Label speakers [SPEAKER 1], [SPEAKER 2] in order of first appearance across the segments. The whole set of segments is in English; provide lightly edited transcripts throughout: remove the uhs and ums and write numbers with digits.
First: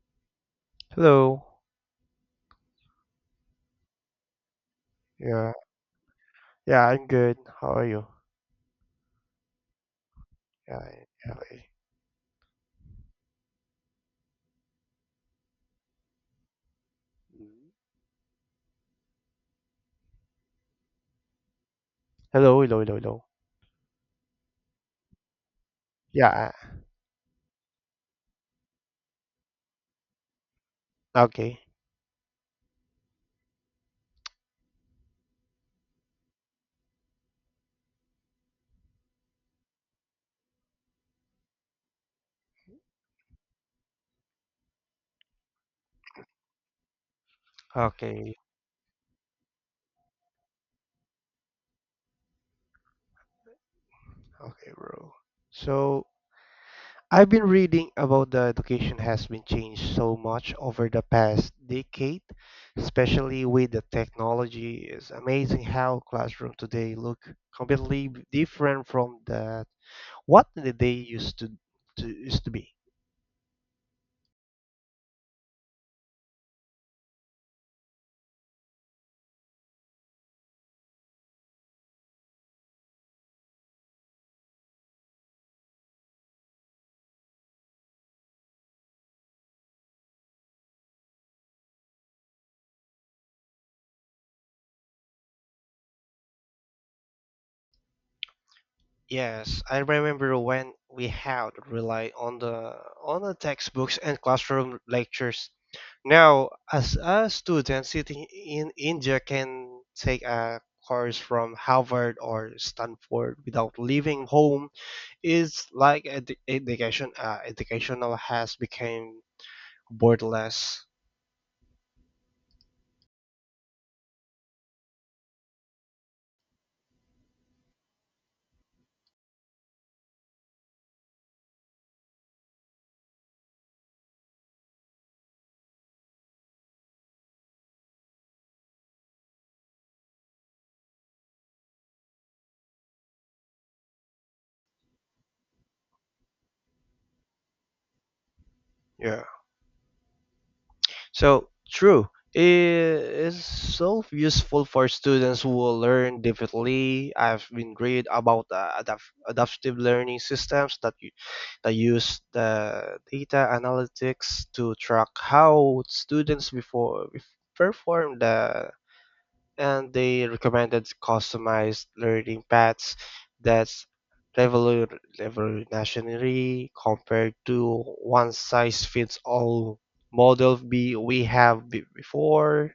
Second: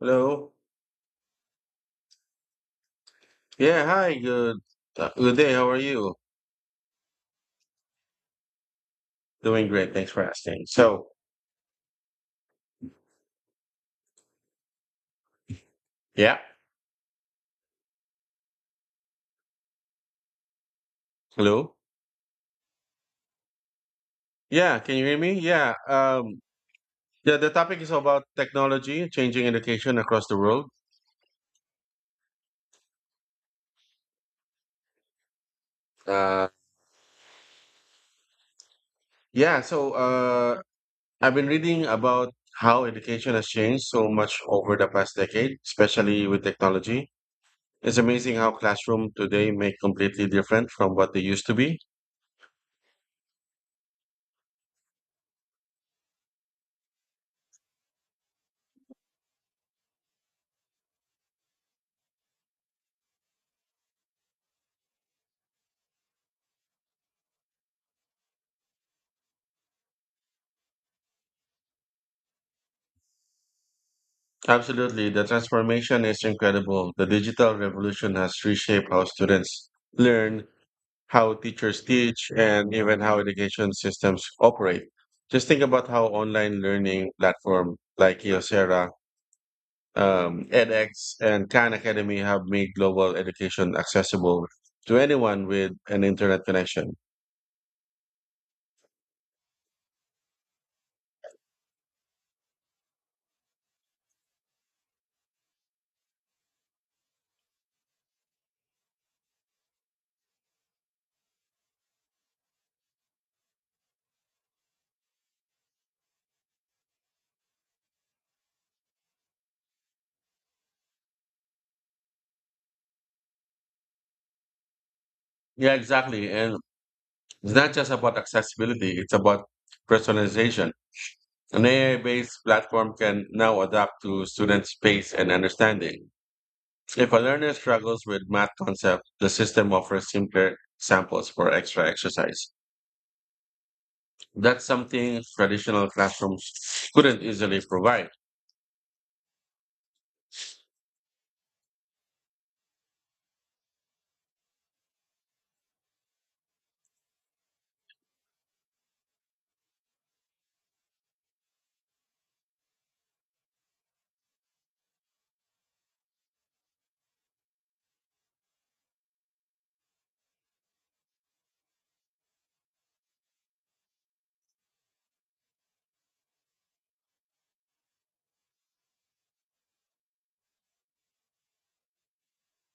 [SPEAKER 1] Hello.
[SPEAKER 2] Hello.
[SPEAKER 1] Yeah, hi. Good good day.
[SPEAKER 2] Yeah,
[SPEAKER 1] How are you?
[SPEAKER 2] yeah, I'm good. How are you?
[SPEAKER 1] Doing great. Thanks for asking.
[SPEAKER 2] Yeah, I-
[SPEAKER 1] So,
[SPEAKER 2] yeah. I-
[SPEAKER 1] yeah.
[SPEAKER 2] Mhm.
[SPEAKER 1] Hello.
[SPEAKER 2] Hello, hello, hello, hello.
[SPEAKER 1] Yeah, can you hear me? Yeah.
[SPEAKER 2] Yeah,
[SPEAKER 1] Yeah, the topic is about technology changing education across the world.
[SPEAKER 2] okay,
[SPEAKER 1] Uh yeah, so I've been reading about how education has changed so much over the past decade, especially with technology. It's
[SPEAKER 2] Okay.
[SPEAKER 1] amazing how classroom today may completely different from what they used to be.
[SPEAKER 2] Okay, bro. So I've been reading about the education has been changed so much over the past decade, especially with the technology. It's amazing how classroom today look completely different from the what the day used to be.
[SPEAKER 1] Absolutely. The transformation is incredible. The digital revolution has reshaped how students learn, how teachers teach, and even how education systems operate. Just think about how online learning platforms like Coursera, edX, and Khan Academy have made global education accessible to anyone with an internet connection.
[SPEAKER 2] Yes, I remember when we had relied on the textbooks and classroom lectures. Now, as a student sitting in India can take a course from Harvard or Stanford without leaving home is like educational has become borderless.
[SPEAKER 1] Yeah, exactly. And it's not just about accessibility, it's about personalization. An AI-based platform can now adapt to students' pace and understanding. If a learner struggles with math concepts, the system offers simpler samples for extra exercise. That's something traditional classrooms couldn't easily provide.
[SPEAKER 2] Yeah. So, true, it is so useful for students who will learn differently. I've been read about adaptive learning systems that use the data analytics to track how students before perform the and they recommended customized learning paths that's revolutionary compared to one size fits all model B we have before.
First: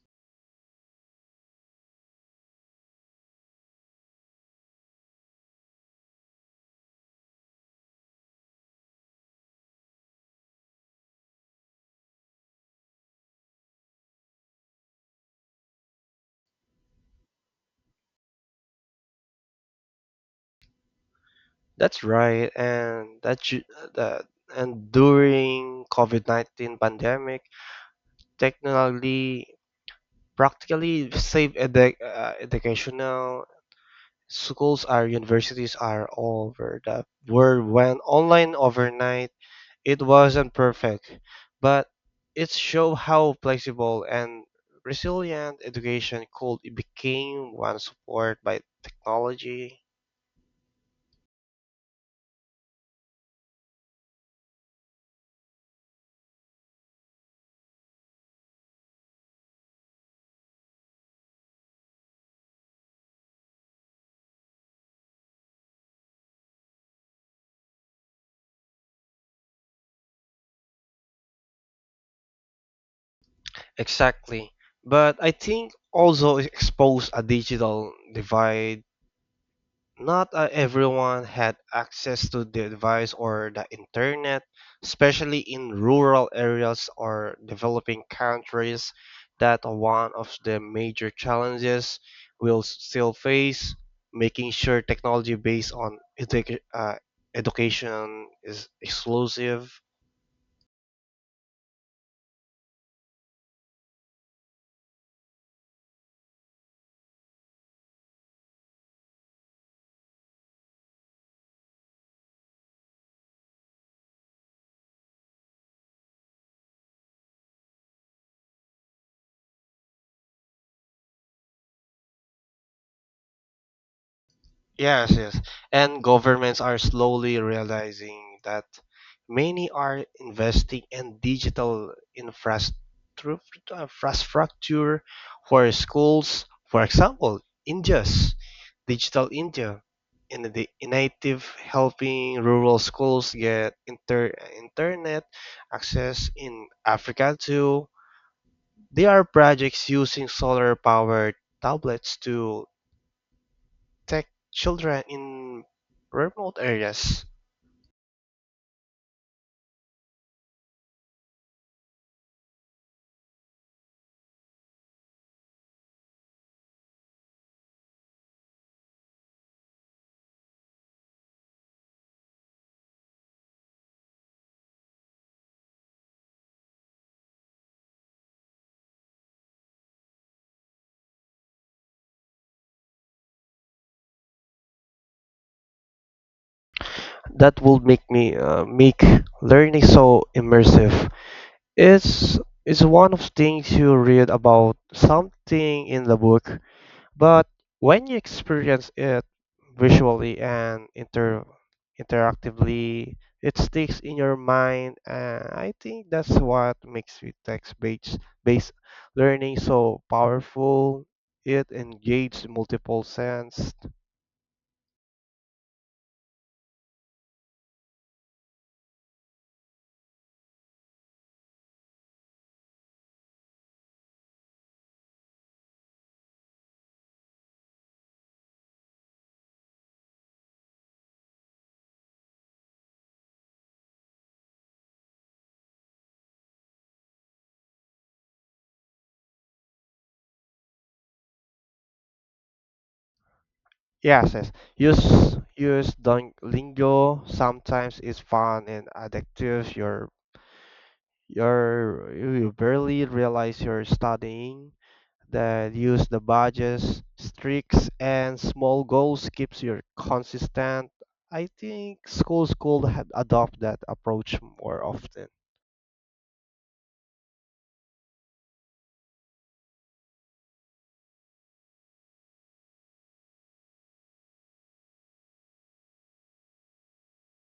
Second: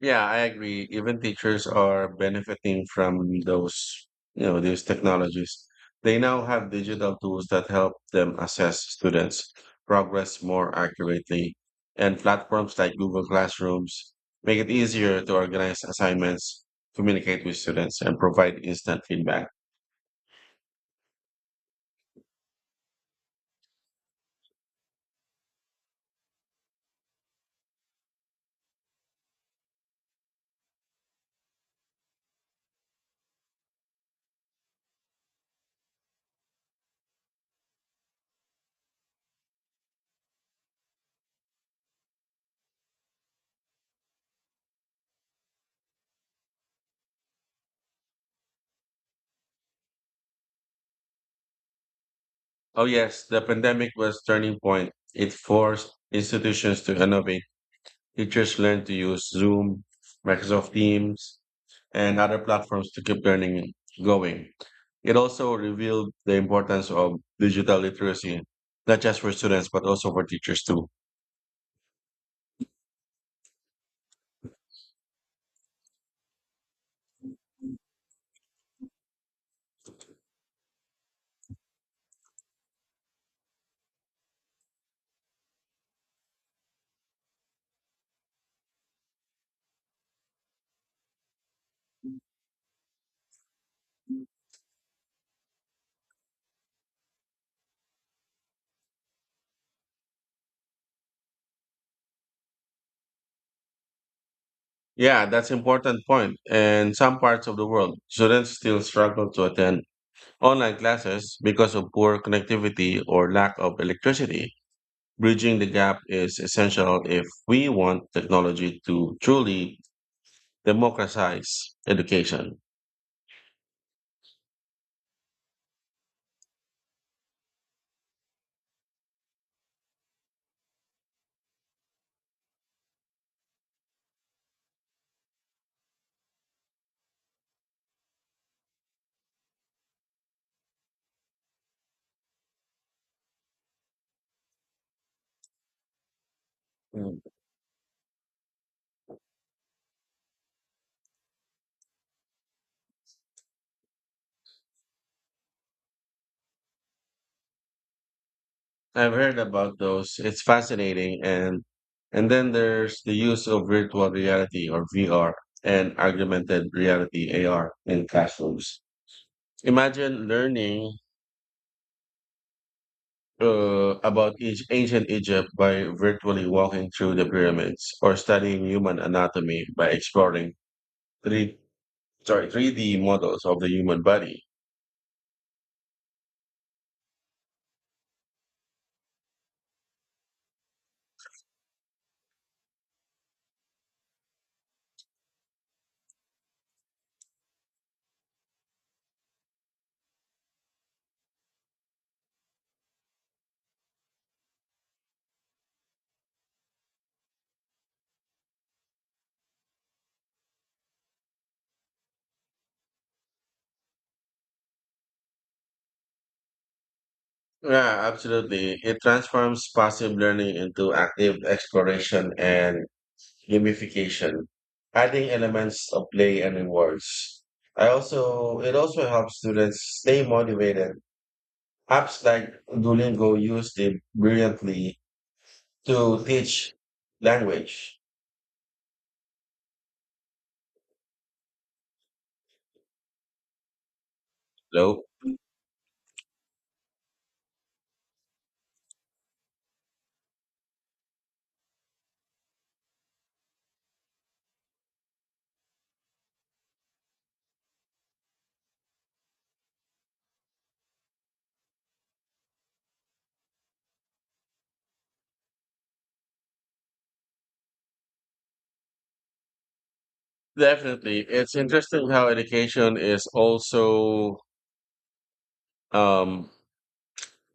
[SPEAKER 1] Yeah, I agree. Even teachers are benefiting from those, these technologies. They now have digital tools that help them assess students' progress more accurately, and platforms like Google Classrooms make it easier to organize assignments, communicate with students, and provide instant feedback.
[SPEAKER 2] That's right, and that ju- that and during COVID-19 pandemic, technically practically save educational schools are universities are all over the world when online overnight. It wasn't perfect, but it showed how flexible and resilient education could became when supported by technology.
[SPEAKER 1] Oh yes, the pandemic was turning point. It forced institutions to innovate. Teachers learned to use Zoom, Microsoft Teams, and other platforms to keep learning going. It also revealed the importance of digital literacy, not just for students, but also for teachers too.
[SPEAKER 2] Exactly. But I think also it exposed a digital divide. Not everyone had access to the device or the internet, especially in rural areas or developing countries that one of the major challenges we'll still face, making sure technology based on education is exclusive.
[SPEAKER 1] Yeah, that's important point. In some parts of the world, students still struggle to attend online classes because of poor connectivity or lack of electricity. Bridging the gap is essential if we want technology to truly democratize education.
[SPEAKER 2] Yes, yes. And governments are slowly realizing that many are investing in digital infrastructure for schools. For example, India's Digital India in the initiative helping rural schools get internet access in
[SPEAKER 1] Mm.
[SPEAKER 2] Africa too. There are projects using solar powered tablets to take children in remote areas.
[SPEAKER 1] I've heard about those. It's fascinating, and then there's the use of virtual reality or VR and augmented reality AR in classrooms. Imagine learning about each ancient Egypt by virtually walking through the pyramids or studying human anatomy by exploring three sorry 3D models of the human body.
[SPEAKER 2] That would make me make learning so immersive. it's it's one of things you read about something in the book, but when you experience it visually and interactively, it sticks in your mind. And I think that's what makes the text-based based learning so powerful. It engages multiple senses.
[SPEAKER 1] Yeah, absolutely. It transforms passive learning into active exploration and gamification, adding elements of play and rewards. I also it also helps students stay motivated. Apps like Duolingo used it brilliantly to teach language.
[SPEAKER 2] Yes, yes.
[SPEAKER 1] Hello.
[SPEAKER 2] Use lingo sometimes it's fun and addictive. You're you barely realize you're studying. That use the budgets, streaks, and small goals keeps you consistent. I think schools could had adopt that approach more often.
[SPEAKER 1] Definitely. It's interesting how education is also um,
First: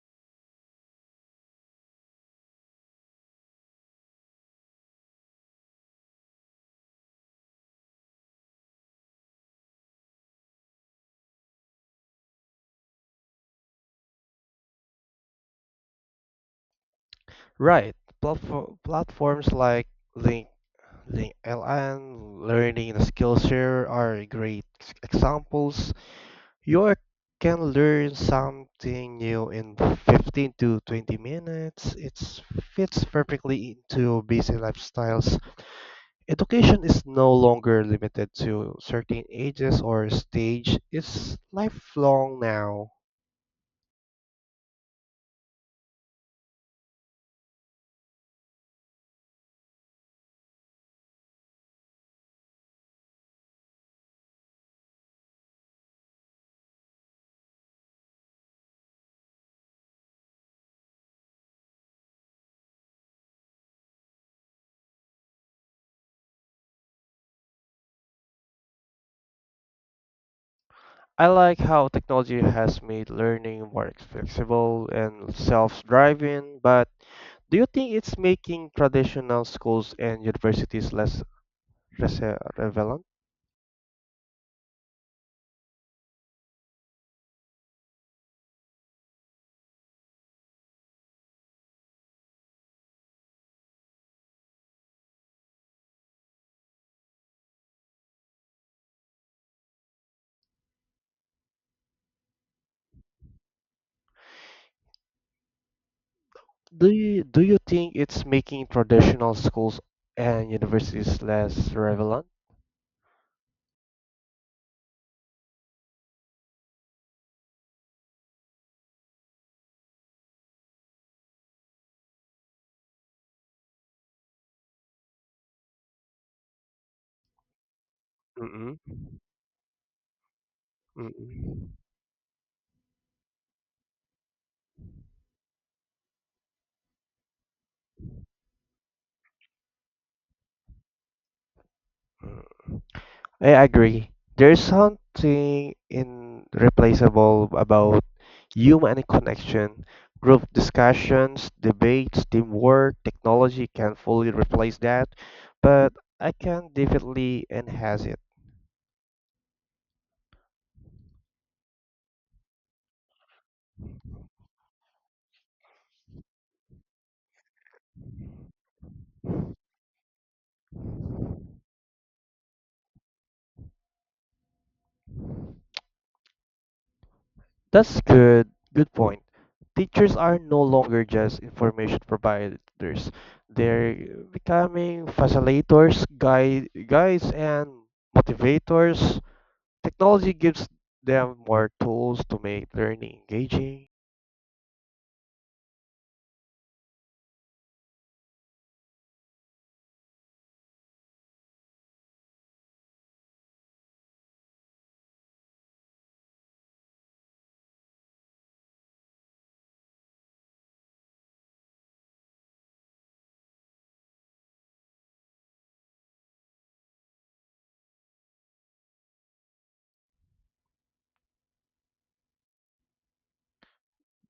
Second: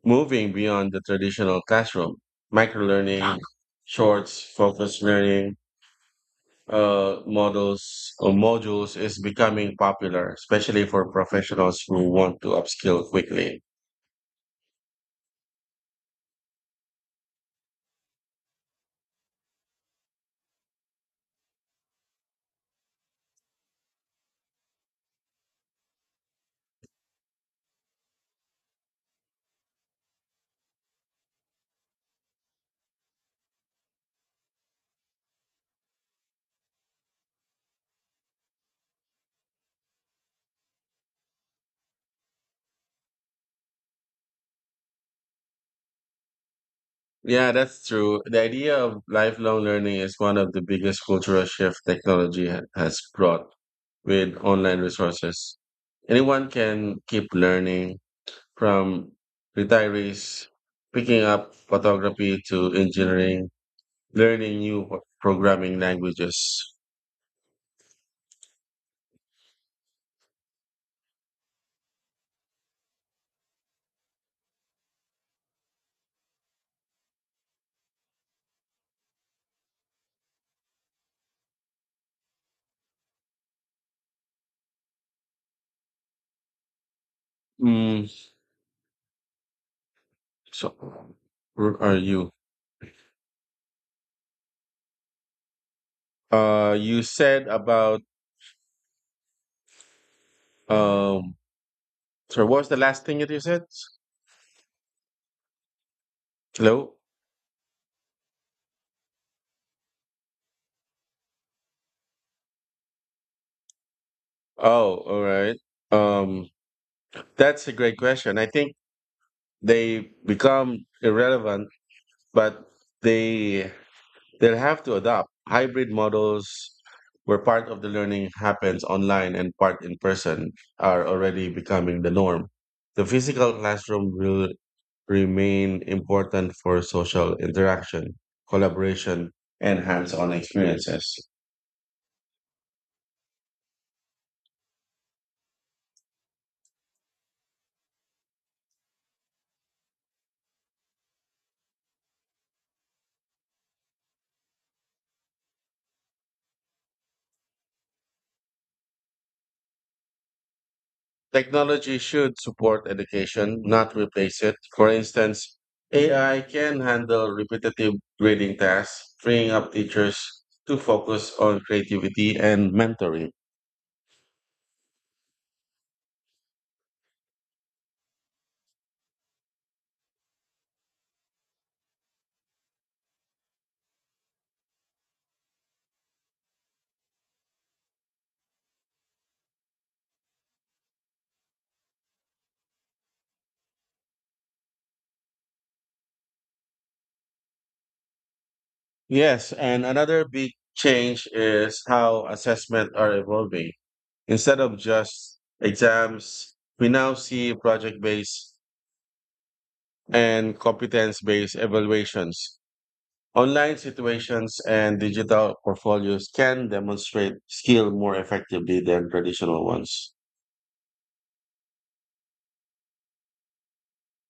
[SPEAKER 1] moving beyond the traditional classroom. Microlearning, shorts, focused learning models or modules is becoming popular, especially for professionals who want to upskill quickly.
[SPEAKER 2] Right. Platforms like Link Link LN, Learning the Skillshare are great examples. You can learn something new in 15 to 20 minutes. It fits perfectly into busy lifestyles. Education is no longer limited to certain ages or stage. It's lifelong now.
[SPEAKER 1] Yeah, that's true. The idea of lifelong learning is one of the biggest cultural shift technology has brought with online resources. Anyone can keep learning from retirees picking up photography to engineering. Learning new programming languages.
[SPEAKER 2] I like how technology has made learning more flexible and self-driving, but do you think it's making traditional schools and universities less relevant?
[SPEAKER 1] Mm, so, where are you? You said about um. Sorry, what was the last thing that you said? Hello.
[SPEAKER 2] Do you think it's making traditional schools and universities less relevant?
[SPEAKER 1] Oh, all right. Um, that's a great question. I think they become irrelevant, but they they'll have to adapt. Hybrid models where part of the learning
[SPEAKER 2] Mm-mm.
[SPEAKER 1] happens online and part in person are already
[SPEAKER 2] Mm-mm.
[SPEAKER 1] becoming the norm. The physical classroom will remain important for social interaction, collaboration, and hands on experiences.
[SPEAKER 2] I agree. There's something irreplaceable about human connection. Group discussions, debates, teamwork, technology can fully replace that, but I can definitely enhance it.
[SPEAKER 1] Technology should support education, not replace it. For instance, AI can handle repetitive grading tasks, freeing up teachers to focus on creativity and mentoring.
[SPEAKER 2] That's good. Good point. Teachers are no longer just information providers. They're becoming facilitators, guides, and motivators. Technology gives them more tools to make learning engaging.
[SPEAKER 1] Yes, and another big change is how assessment are evolving. Instead of just exams, we now see project-based and competence-based evaluations. Online situations and digital portfolios can demonstrate skill more effectively than traditional ones.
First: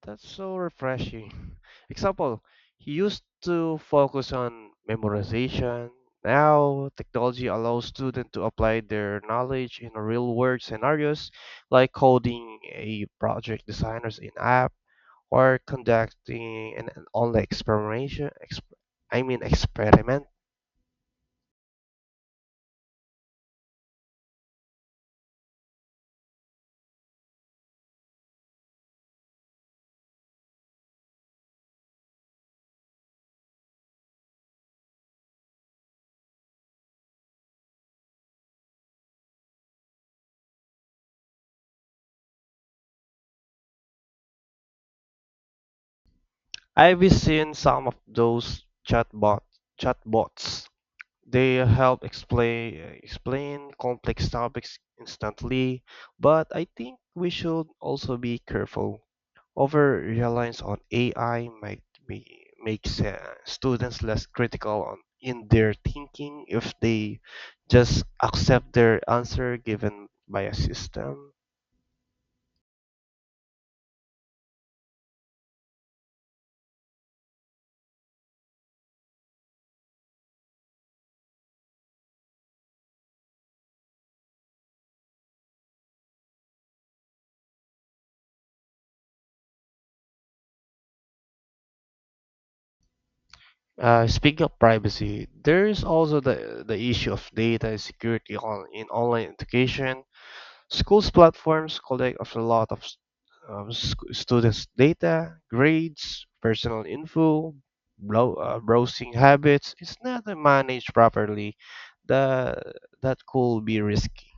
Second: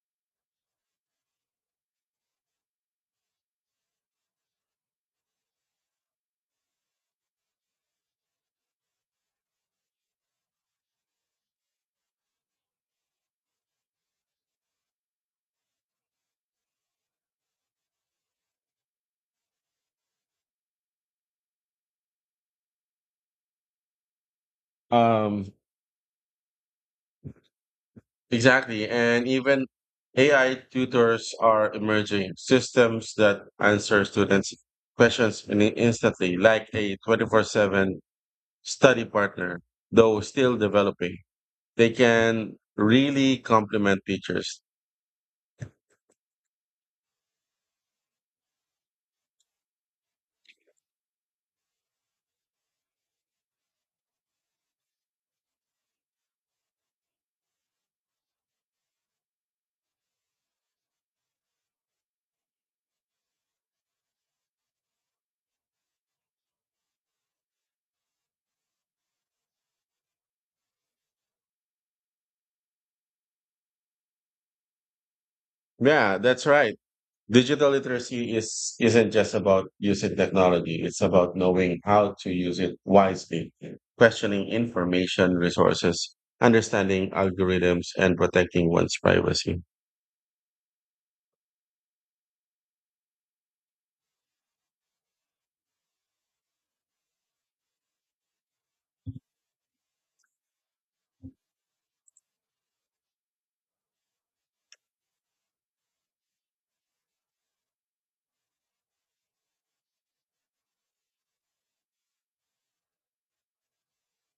[SPEAKER 2] That's so refreshing. Example, he used to focus on memorization. Now, technology allows students to apply their knowledge in real world scenarios like coding a project designers in app or conducting an online experimentation I mean experiment.
[SPEAKER 1] Um, Exactly. And even AI tutors are emerging systems that answer students' questions instantly, like a 24/7 study partner, though still developing. They can really complement teachers.
[SPEAKER 2] I've seen some of those chatbots. They help explain complex topics instantly, but I think we should also be careful. Over reliance on AI might be makes students less critical on in their thinking if they just accept their answer given by a system.
[SPEAKER 1] Yeah, that's right. Digital literacy is isn't just about using technology. It's about knowing how to use it wisely, questioning information resources, understanding algorithms, and protecting one's privacy.
[SPEAKER 2] Speaking of privacy, there is also the issue of data security on in online education. Schools platforms collect of a lot of students' data, grades, personal info, browsing habits. It's not managed properly. The, that could be risky.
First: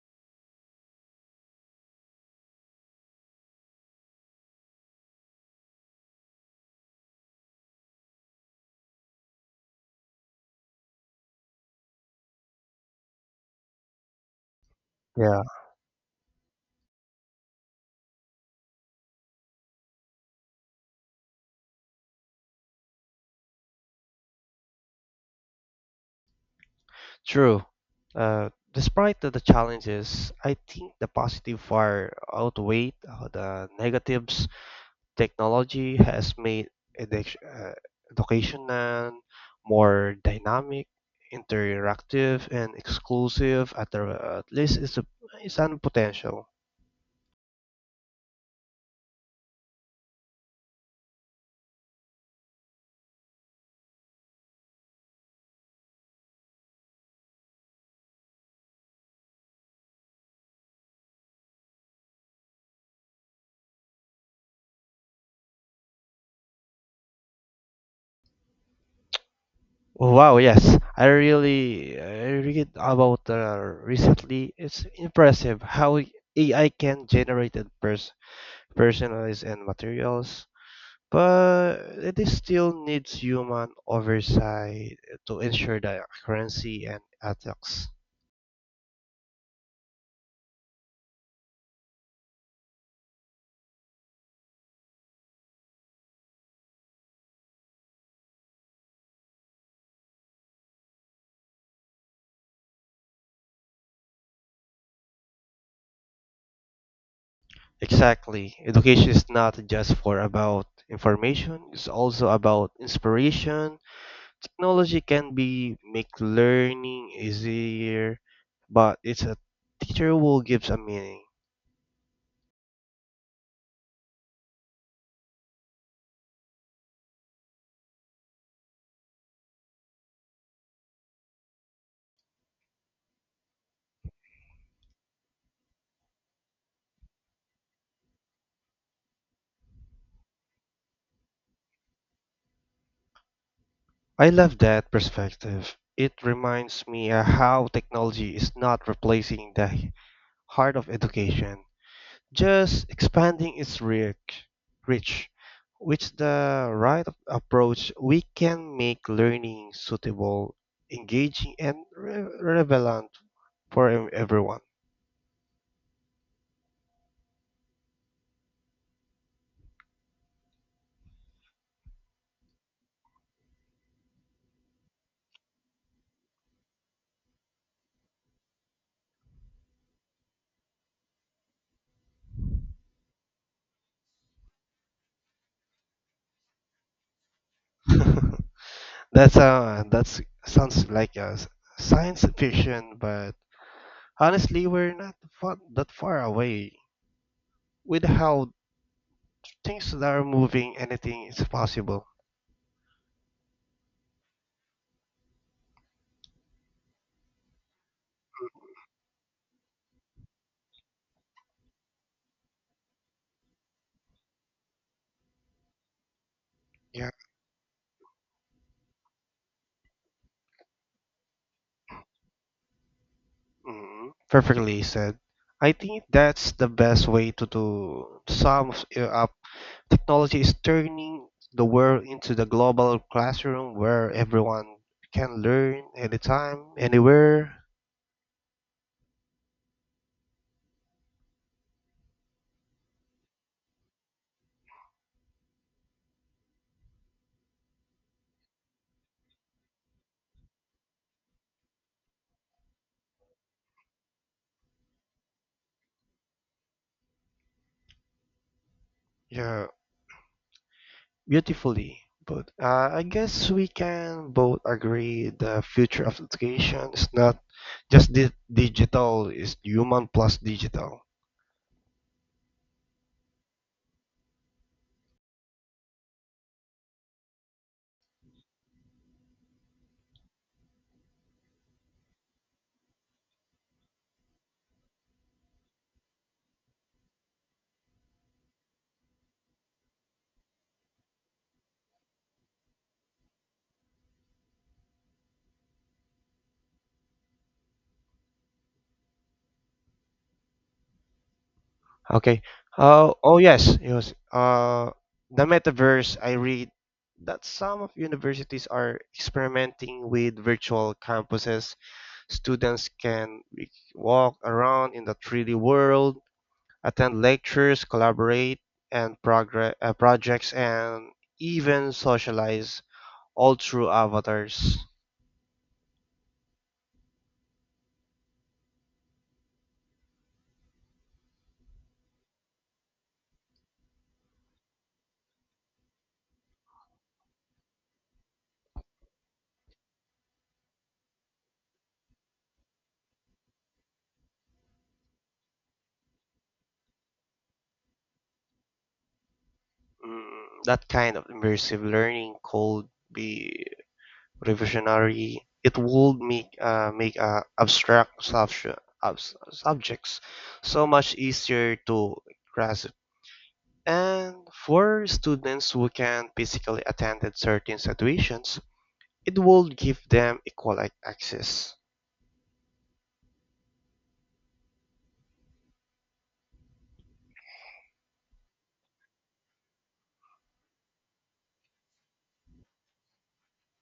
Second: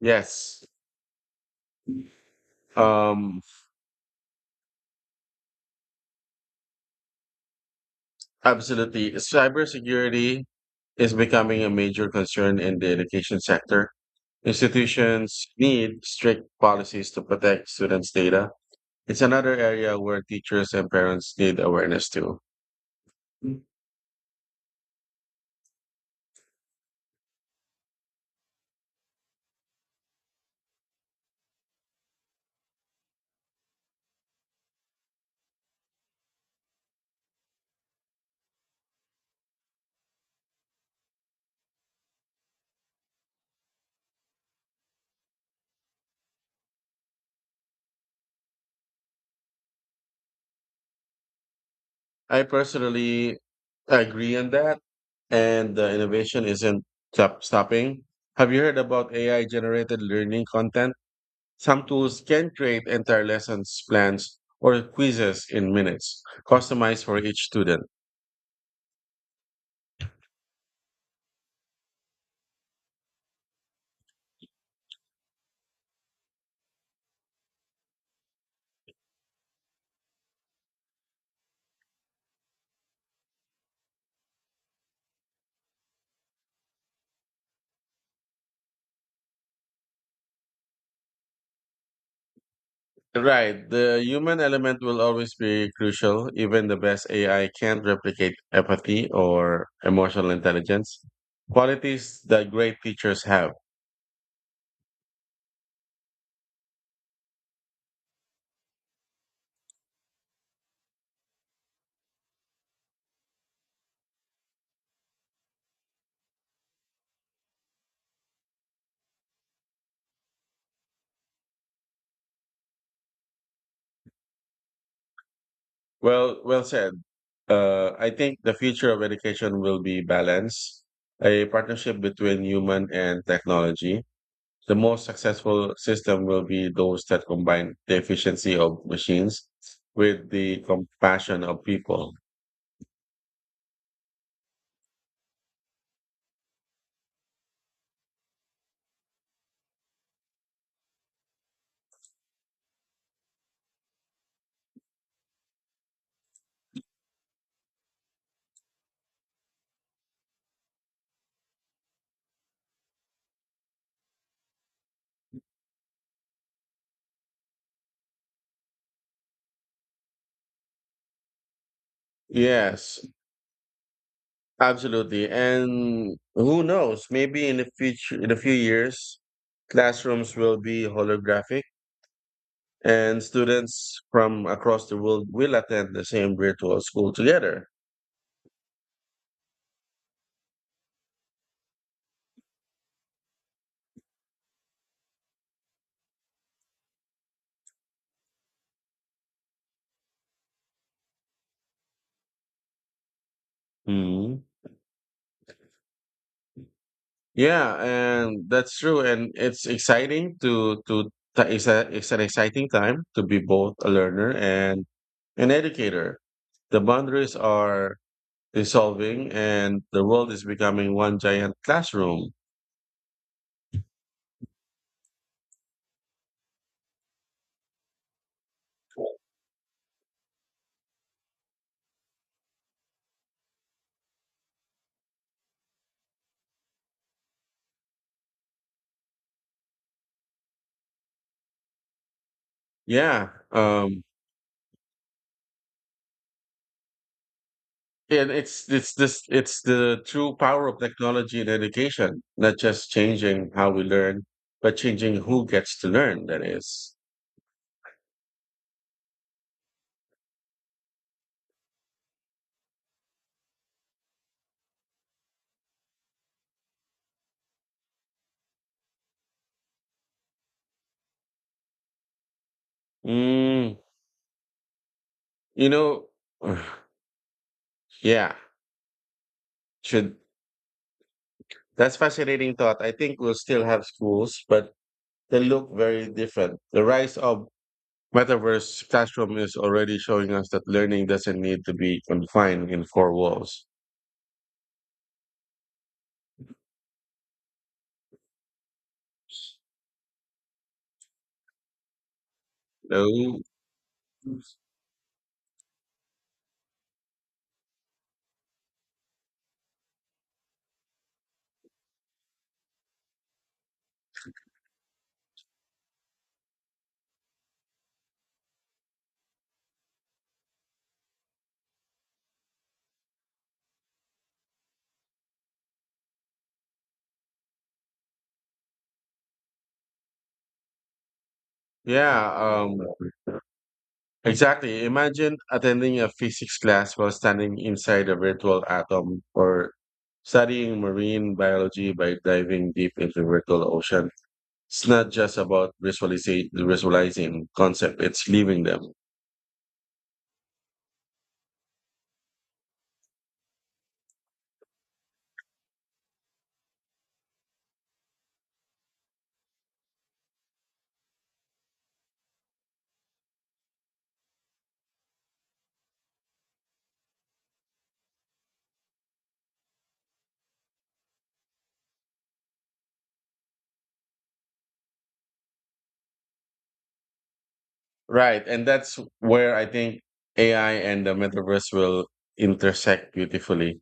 [SPEAKER 1] Yes, um, absolutely. Cybersecurity is becoming a major concern in the education sector.
[SPEAKER 2] Yeah.
[SPEAKER 1] Institutions need strict policies to protect students' data. It's another area where teachers and parents need awareness too.
[SPEAKER 2] True. Despite the challenges, I think the positive far outweigh the negatives. Technology has made educ- uh, education and more dynamic, interactive, and exclusive. At least it's a it's an potential.
[SPEAKER 1] I personally agree on that, and the innovation isn't stopping. Have you heard about AI generated learning content? Some tools can create entire lessons plans or quizzes in minutes, customized for each student.
[SPEAKER 2] Oh, wow, yes, I read about recently. It's impressive how AI can generate and personalize and materials, but it is still needs human oversight to ensure the accuracy and ethics.
[SPEAKER 1] Right. The human element will always be crucial. Even the best AI can't replicate empathy or emotional intelligence, qualities that great teachers have.
[SPEAKER 2] Exactly. Education is not just for about information, it's also about inspiration. Technology can be make learning easier, but it's a teacher who gives a meaning.
[SPEAKER 1] Well, well said. I think the future of education will be balance, a partnership between human and technology. The most successful system will be those that combine the efficiency of machines with the compassion of people.
[SPEAKER 2] I love that perspective. It reminds me how technology is not replacing the heart of education, just expanding its reach, which the right approach, we can make learning suitable, engaging, and relevant for everyone.
[SPEAKER 1] Yes, absolutely. And who knows, maybe in the future, in a few years, classrooms will be holographic and students from across the world will attend the same virtual school together.
[SPEAKER 2] That's sounds like a science fiction, but honestly, we're not that far away with how things that are moving. Anything is possible.
[SPEAKER 1] Hmm. Yeah, and that's true. And it's exciting it's it's an exciting time to be both a learner and an educator. The
[SPEAKER 2] Yeah.
[SPEAKER 1] boundaries are dissolving and the world is becoming one giant classroom.
[SPEAKER 2] Hmm. Perfectly said. I think that's the best way to sum it up. Technology is turning the world into the global classroom where everyone can learn anytime, anywhere,
[SPEAKER 1] Yeah. And it's the true power of technology in education, not just changing how we learn, but changing who gets to learn, that is.
[SPEAKER 2] yeah, beautifully. But I guess we can both agree the future of education is not just digital, it's human plus digital.
[SPEAKER 1] Mm, you know, yeah, should that's fascinating thought. I think we'll still have schools, but they look very different. The rise of metaverse classroom is already showing us that learning doesn't need to be confined in four walls.
[SPEAKER 2] Okay. Oh, oh
[SPEAKER 1] So,
[SPEAKER 2] yes. It was the metaverse. I read that some of universities are experimenting with virtual campuses. Students can walk around in the 3D world, attend lectures, collaborate and progress projects, and even socialize all through avatars.
[SPEAKER 1] yeah, exactly. Imagine attending a physics class while standing inside a virtual atom or studying marine biology by diving deep into virtual ocean. It's not just about visualizing concept, it's living them.
[SPEAKER 2] Mm, that kind of immersive learning could be revisionary. It would make abstract subjects so much easier to grasp. And for students who can physically attend certain situations, it would give them equal access.
[SPEAKER 1] Right, and that's where I think AI and the metaverse will intersect beautifully.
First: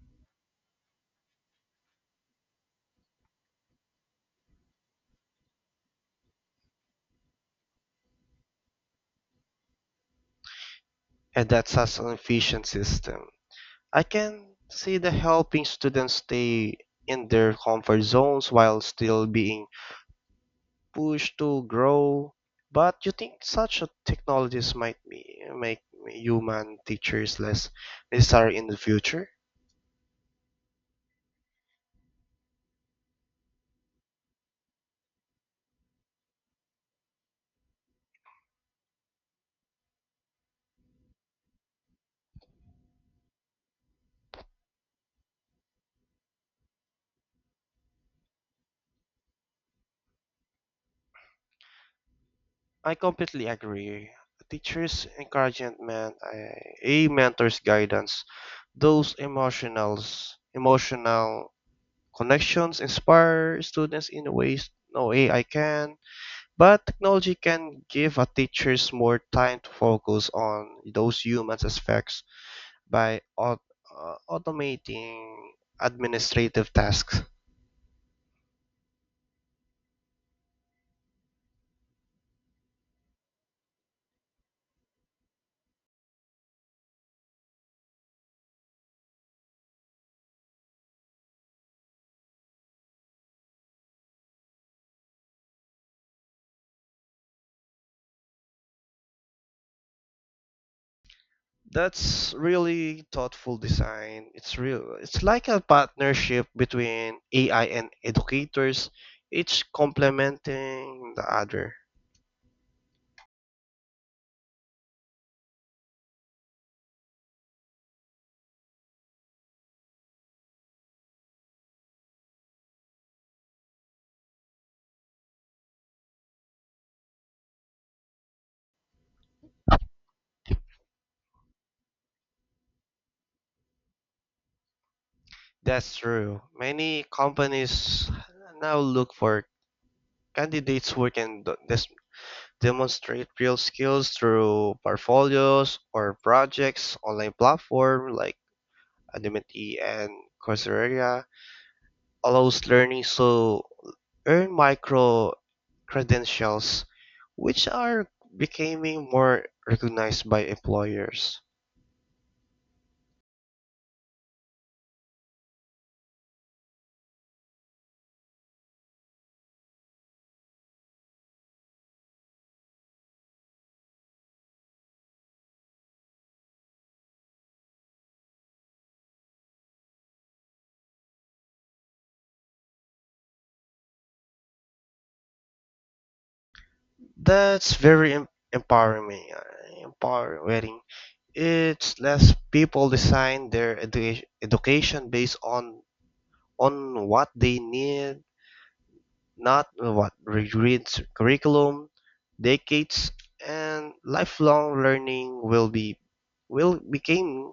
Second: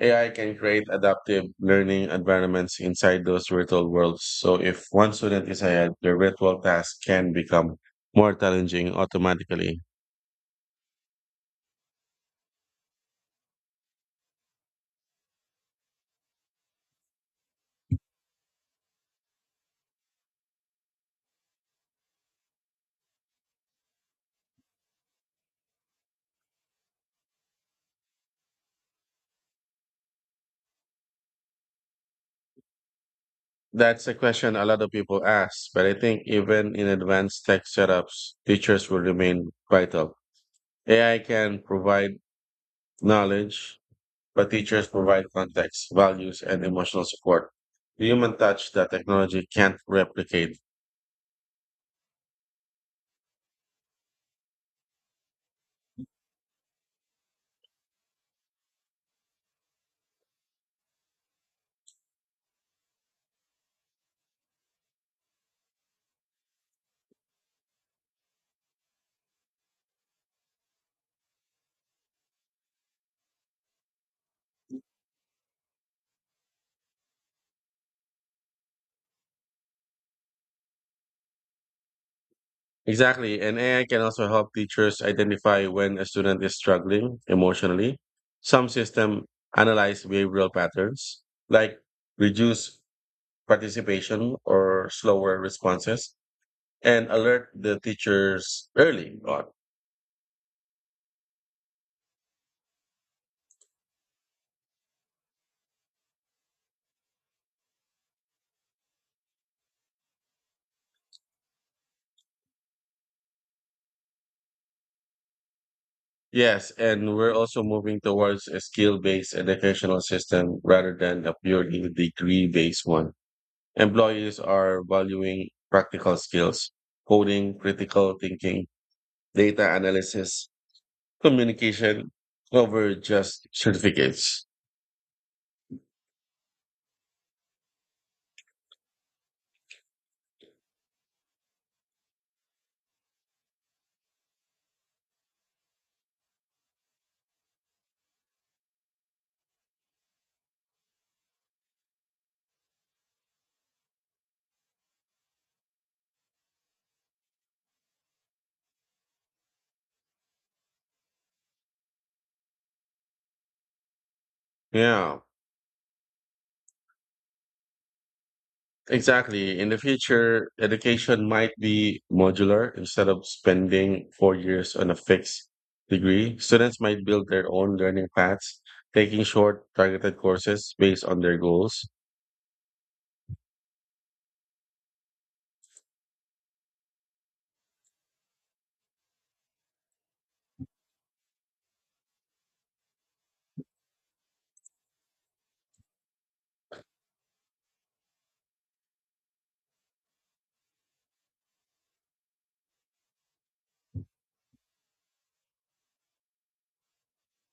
[SPEAKER 1] AI can create adaptive learning environments inside those virtual worlds. So if one student is ahead, their virtual task can become more challenging automatically.
[SPEAKER 2] And that's such an efficient system. I can see the helping students stay in their comfort zones while still being push to grow. But you think such a technologies might make human teachers less necessary in the future?
[SPEAKER 1] That's a question a lot of people ask, but I think even in advanced tech setups, teachers will remain vital. AI can provide knowledge, but teachers provide context, values, and emotional support. The human touch that technology can't replicate.
[SPEAKER 2] I completely agree. Teachers' encouragement, eh, a mentor's guidance, those emotional connections inspire students in ways no AI can. But technology can give a teachers more time to focus on those human aspects by automating administrative tasks.
[SPEAKER 1] Exactly. And AI can also help teachers identify when a student is struggling emotionally. Some system analyze behavioral patterns like reduce participation or slower responses and alert the teachers early on.
[SPEAKER 2] That's really thoughtful design. It's real. It's like a partnership between AI and educators, each complementing the other.
[SPEAKER 1] Yes, and we're also moving towards a skill-based educational system rather than a purely degree-based one. Employees are valuing practical skills, coding, critical thinking, data analysis, communication over just certificates.
[SPEAKER 2] That's true. Many companies now look for candidates who can demonstrate real skills through portfolios or projects, online platform like Udemy and Coursera, allows learners to earn micro credentials, which are becoming more recognized by employers.
[SPEAKER 1] Yeah, exactly. In the future, education might be modular instead of spending 4 years on a fixed degree. Students might build their own learning paths, taking short, targeted courses based on their goals.
[SPEAKER 2] That's very Empowering. It's less people design their education based on what they need, not what regrades curriculum, decades, and lifelong learning will be will became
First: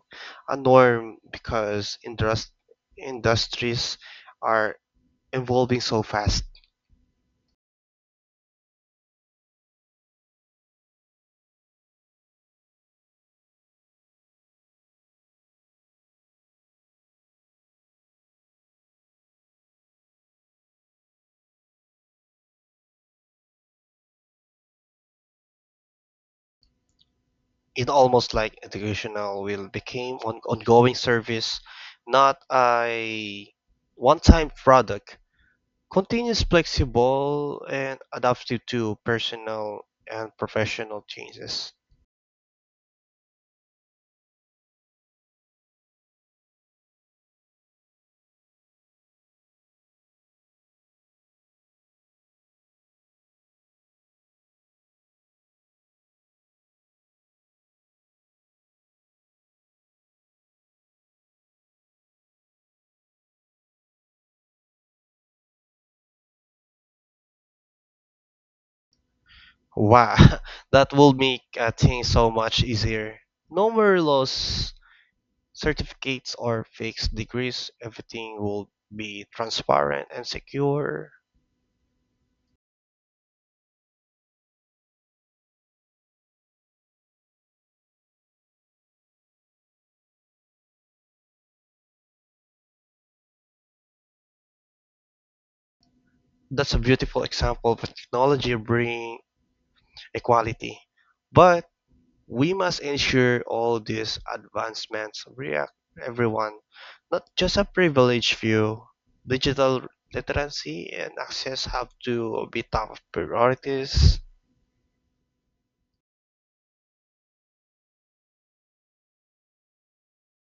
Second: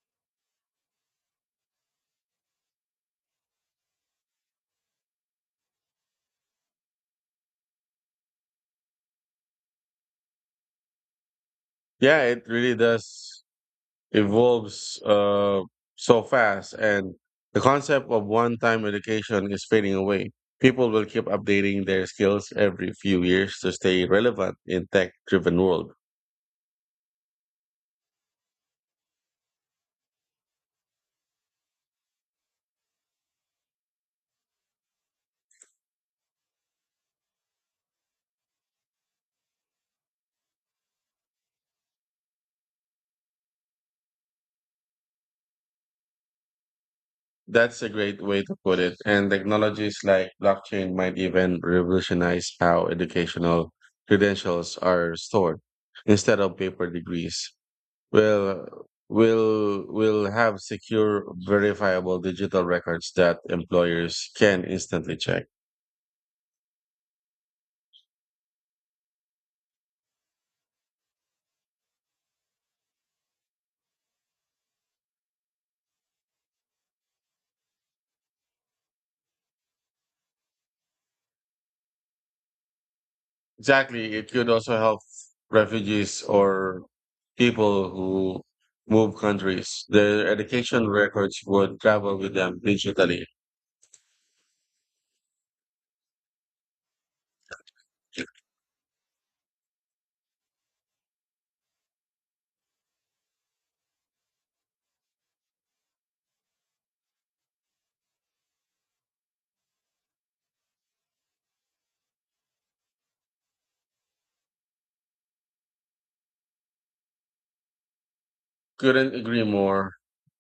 [SPEAKER 2] a norm because industries are evolving so fast.
[SPEAKER 1] Yeah, it really does evolves so fast, and the concept of one-time education is fading away. People will keep updating their skills every few years to stay relevant in tech-driven world.
[SPEAKER 2] It almost like educational will became ongoing service, not a one-time product. Continuous, flexible, and adaptive to personal and professional changes.
[SPEAKER 1] That's a great way to put it. And technologies like blockchain might even revolutionize how educational credentials are stored instead of paper degrees. will will have secure verifiable digital records that employers can instantly check.
[SPEAKER 2] Wow, that will make things so much easier. No more laws, certificates, or fixed degrees. Everything will be transparent and secure.
[SPEAKER 1] Exactly. It could also help refugees or people who move countries. Their education records would travel with them digitally.
[SPEAKER 2] That's a beautiful example of technology bringing equality. But we must ensure all these advancements react everyone, not just a privileged few. Digital literacy and access have to be top priorities.
[SPEAKER 1] Couldn't agree more.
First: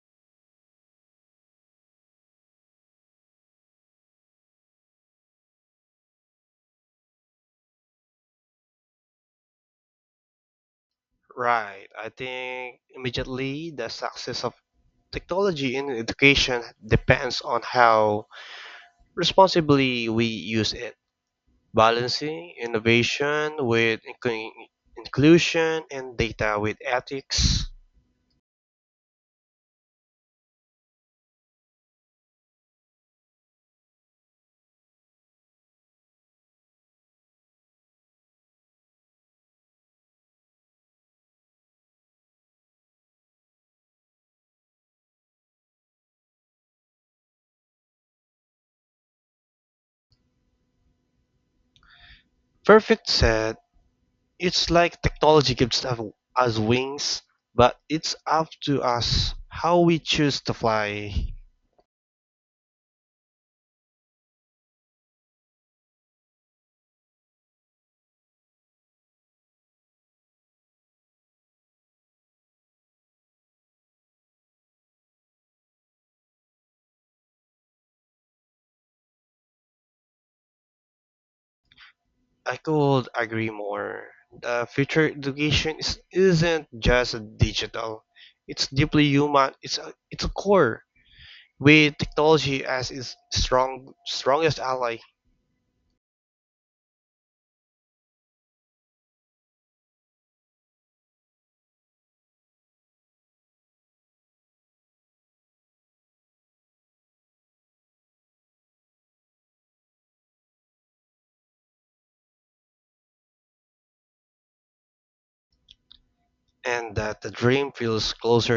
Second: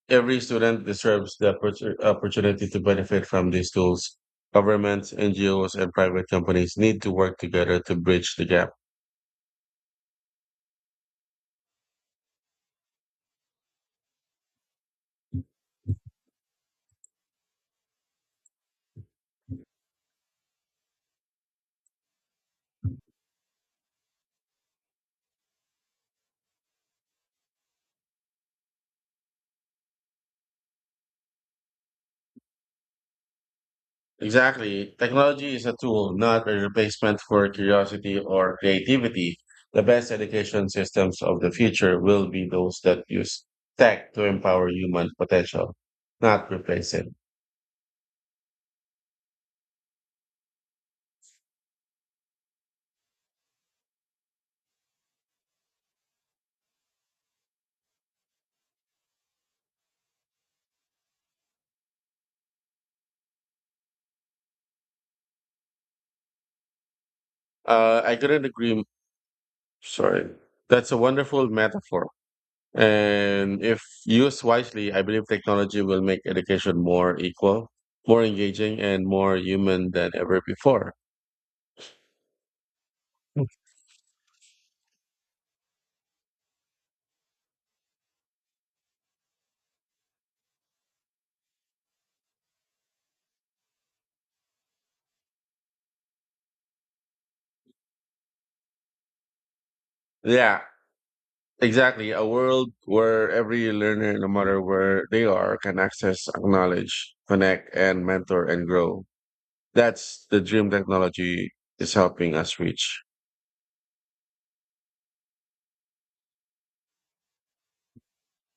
[SPEAKER 1] Every student deserves the opportunity to benefit from these tools. Governments, NGOs, and private companies need to work together to bridge the gap.
[SPEAKER 2] Right. I think immediately the success of technology in education depends on how responsibly we use it, balancing innovation with inclusion and data with ethics.
[SPEAKER 1] Exactly. Technology is a tool, not a replacement for curiosity or creativity. The best education systems of the future will be those that use tech to empower human potential, not replace it.
[SPEAKER 2] Perfect said, it's like technology gives us wings, but it's up to us how we choose to fly.
[SPEAKER 1] I couldn't agree. Sorry. That's a wonderful metaphor. And if used wisely, I believe technology will make education more equal, more engaging, and more human than ever before.
[SPEAKER 2] I could agree more. The future education isn't just digital. It's deeply human. It's a core with technology as its strongest ally,
[SPEAKER 1] Yeah, exactly. A world where every learner, no matter where they are, can access, acknowledge, connect, and mentor and grow. That's the dream technology is helping us reach.
[SPEAKER 2] and that the dream feels closer